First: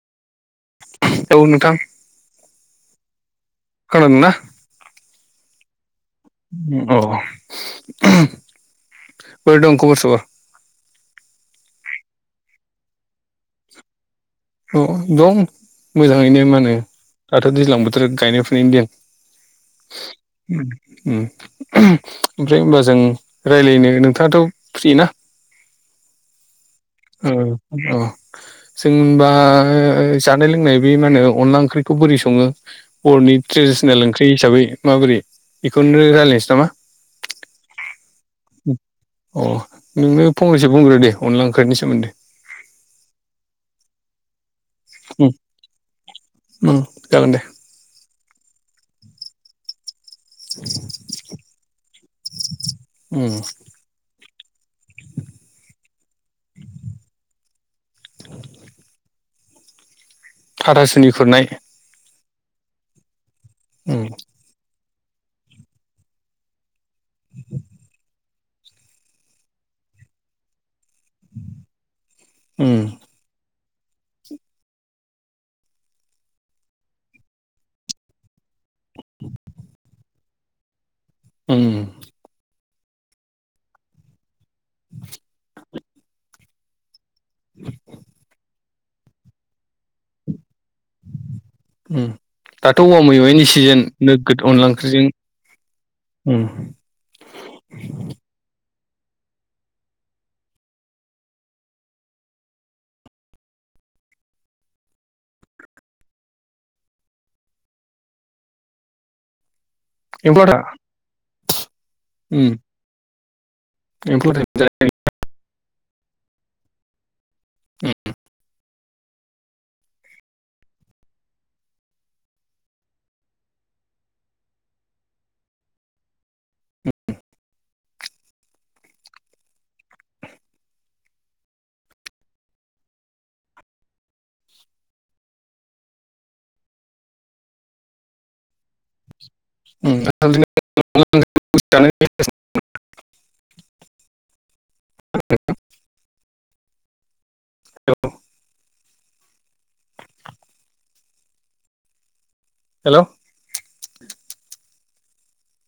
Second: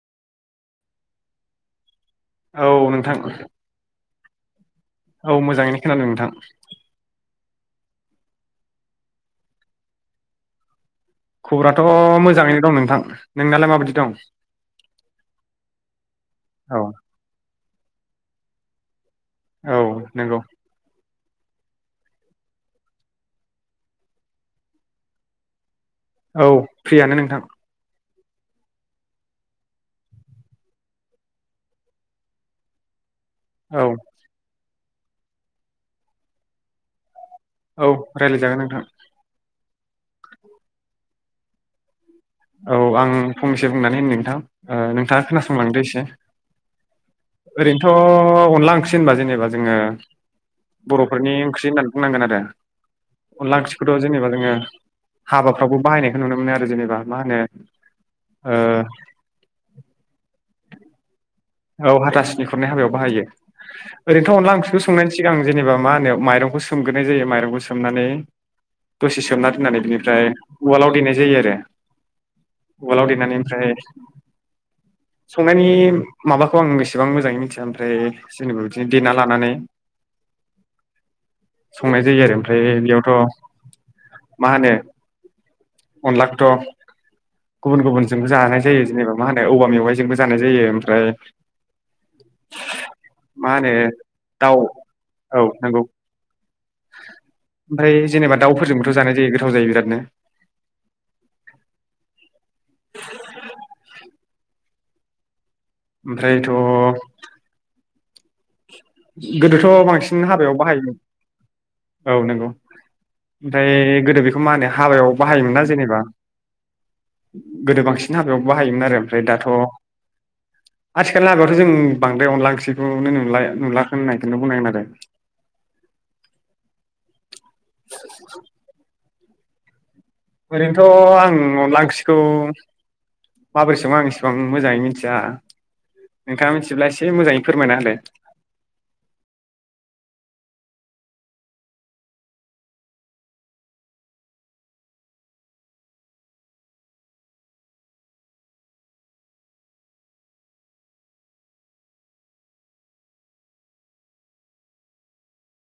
औ नोंथां औ नोंथां ओं ना औ मोजांङै अ बोरै दं खबर सबर खबराथ मोजांङैनो दं नोंथां नोंनालाय माबायदि दं अ दं मोजांङैनो मा होनो औ दाथ दैज्लां बोथोर गायनाय फुनायनि दिन औ नंगौ उम ओमफ्राय होमबा जों रायलायनो नोंथाङाथ फ्रि ना औ फ्रियानो औ नोंथां अ जोंबा जानाय लोंनाय बे मा होनो अनला ओंख्रिखौ बोरै संङो बरनि औ ट्रेडिसनेल ओंख्रि हिसाबै माबोरै बेखौनो रायलायनोसै नामा औ रायलायजागोन नोंथां अ नोंनो फंनैसो बुंग्रो दे अनला ओंख्रिनि सोमोन्दै औ आं फंनैसो बुंनानै होनो नोंथां ओ नोंथांङा उम खोनासंलांदो एसे उम जागोन दे ओरैनोथ अनला ओंख्रि [unintelligible] नबा जेनेबा जोंङो बरफोरनि ओंख्रि होननानै बुंनांगोन आरो उम अनला ओंख्रिखौथ जेनेबा जोंङो हाबाफ्रावबो बाहायनायखौ नुनो मोनो आरो जेनेबा मा होनो ओ हाथासुनि खुरनाय औ हाथाासनि खुरनाय हाबायाव बाहायो उम ओरैनोथ अनला ओंख्रिखौ संनायनि सिगां जेनेबा मा होनो माइरंखौ सोमग्रोनाय जायो माइरंखौ सोमनानै दसे सोमना दोननानै बिनिफ्राय उवालाव देनाय जायो आरो उम उवालाव देनानै ओमफ्राय संनायनि माबाखौ आं बेसेबां मोजाङै मिथिया ओमफ्राय जेनेबा बिदिनो देना लानानै उम संनाय जायो आरो ओमफ्राय बेयावथ' मा होनो अनलाखौथ' गुबुन गुबुनजोंबो जानाय जायो। जेनेबा मा होनो औबा मेवाइजोंबो जानाय जायो ओमफ्राय उम दाथ' औवा मेवाइनि मा होनो सिजोन नोगोद दाउ अनला ओंख्रिजों औ नंगौ उम ओमफ्राय जेनेबा दाउफोरजोंबोथ' जानाय जायो गोथाव जायो बिरादनो [inaudible] ओमफ्रायथ' गोदोथ' बांसिन एम्फौ हाबायाव लाथा बाहायोमोन औ नोंगौ उम ओमफ्राय गोदो एम्फौ बेखौ मा होनो लाथा हाबायाव बाहायोमोन ना जेनेबा गोदो बांसिन हाबायाव बाहायोमोनआरो ओमफ्राय दाथ' आथिखालनि हाबायावथ' जों बांद्राय अनला ओंखौनो नुला नुला होननायखोनो बुंनांगोन आरो [inaudible] ओरैनोथ' आं अनला ओंख्रिखौ माबोरै सङो आं इसेबां मोजाङै मिथिया नोंथाङा मिथिब्ला एसे मोजाङै फोरमाया होलाय [inaudible] [unintelligible] [unintelligible] औ हेलौ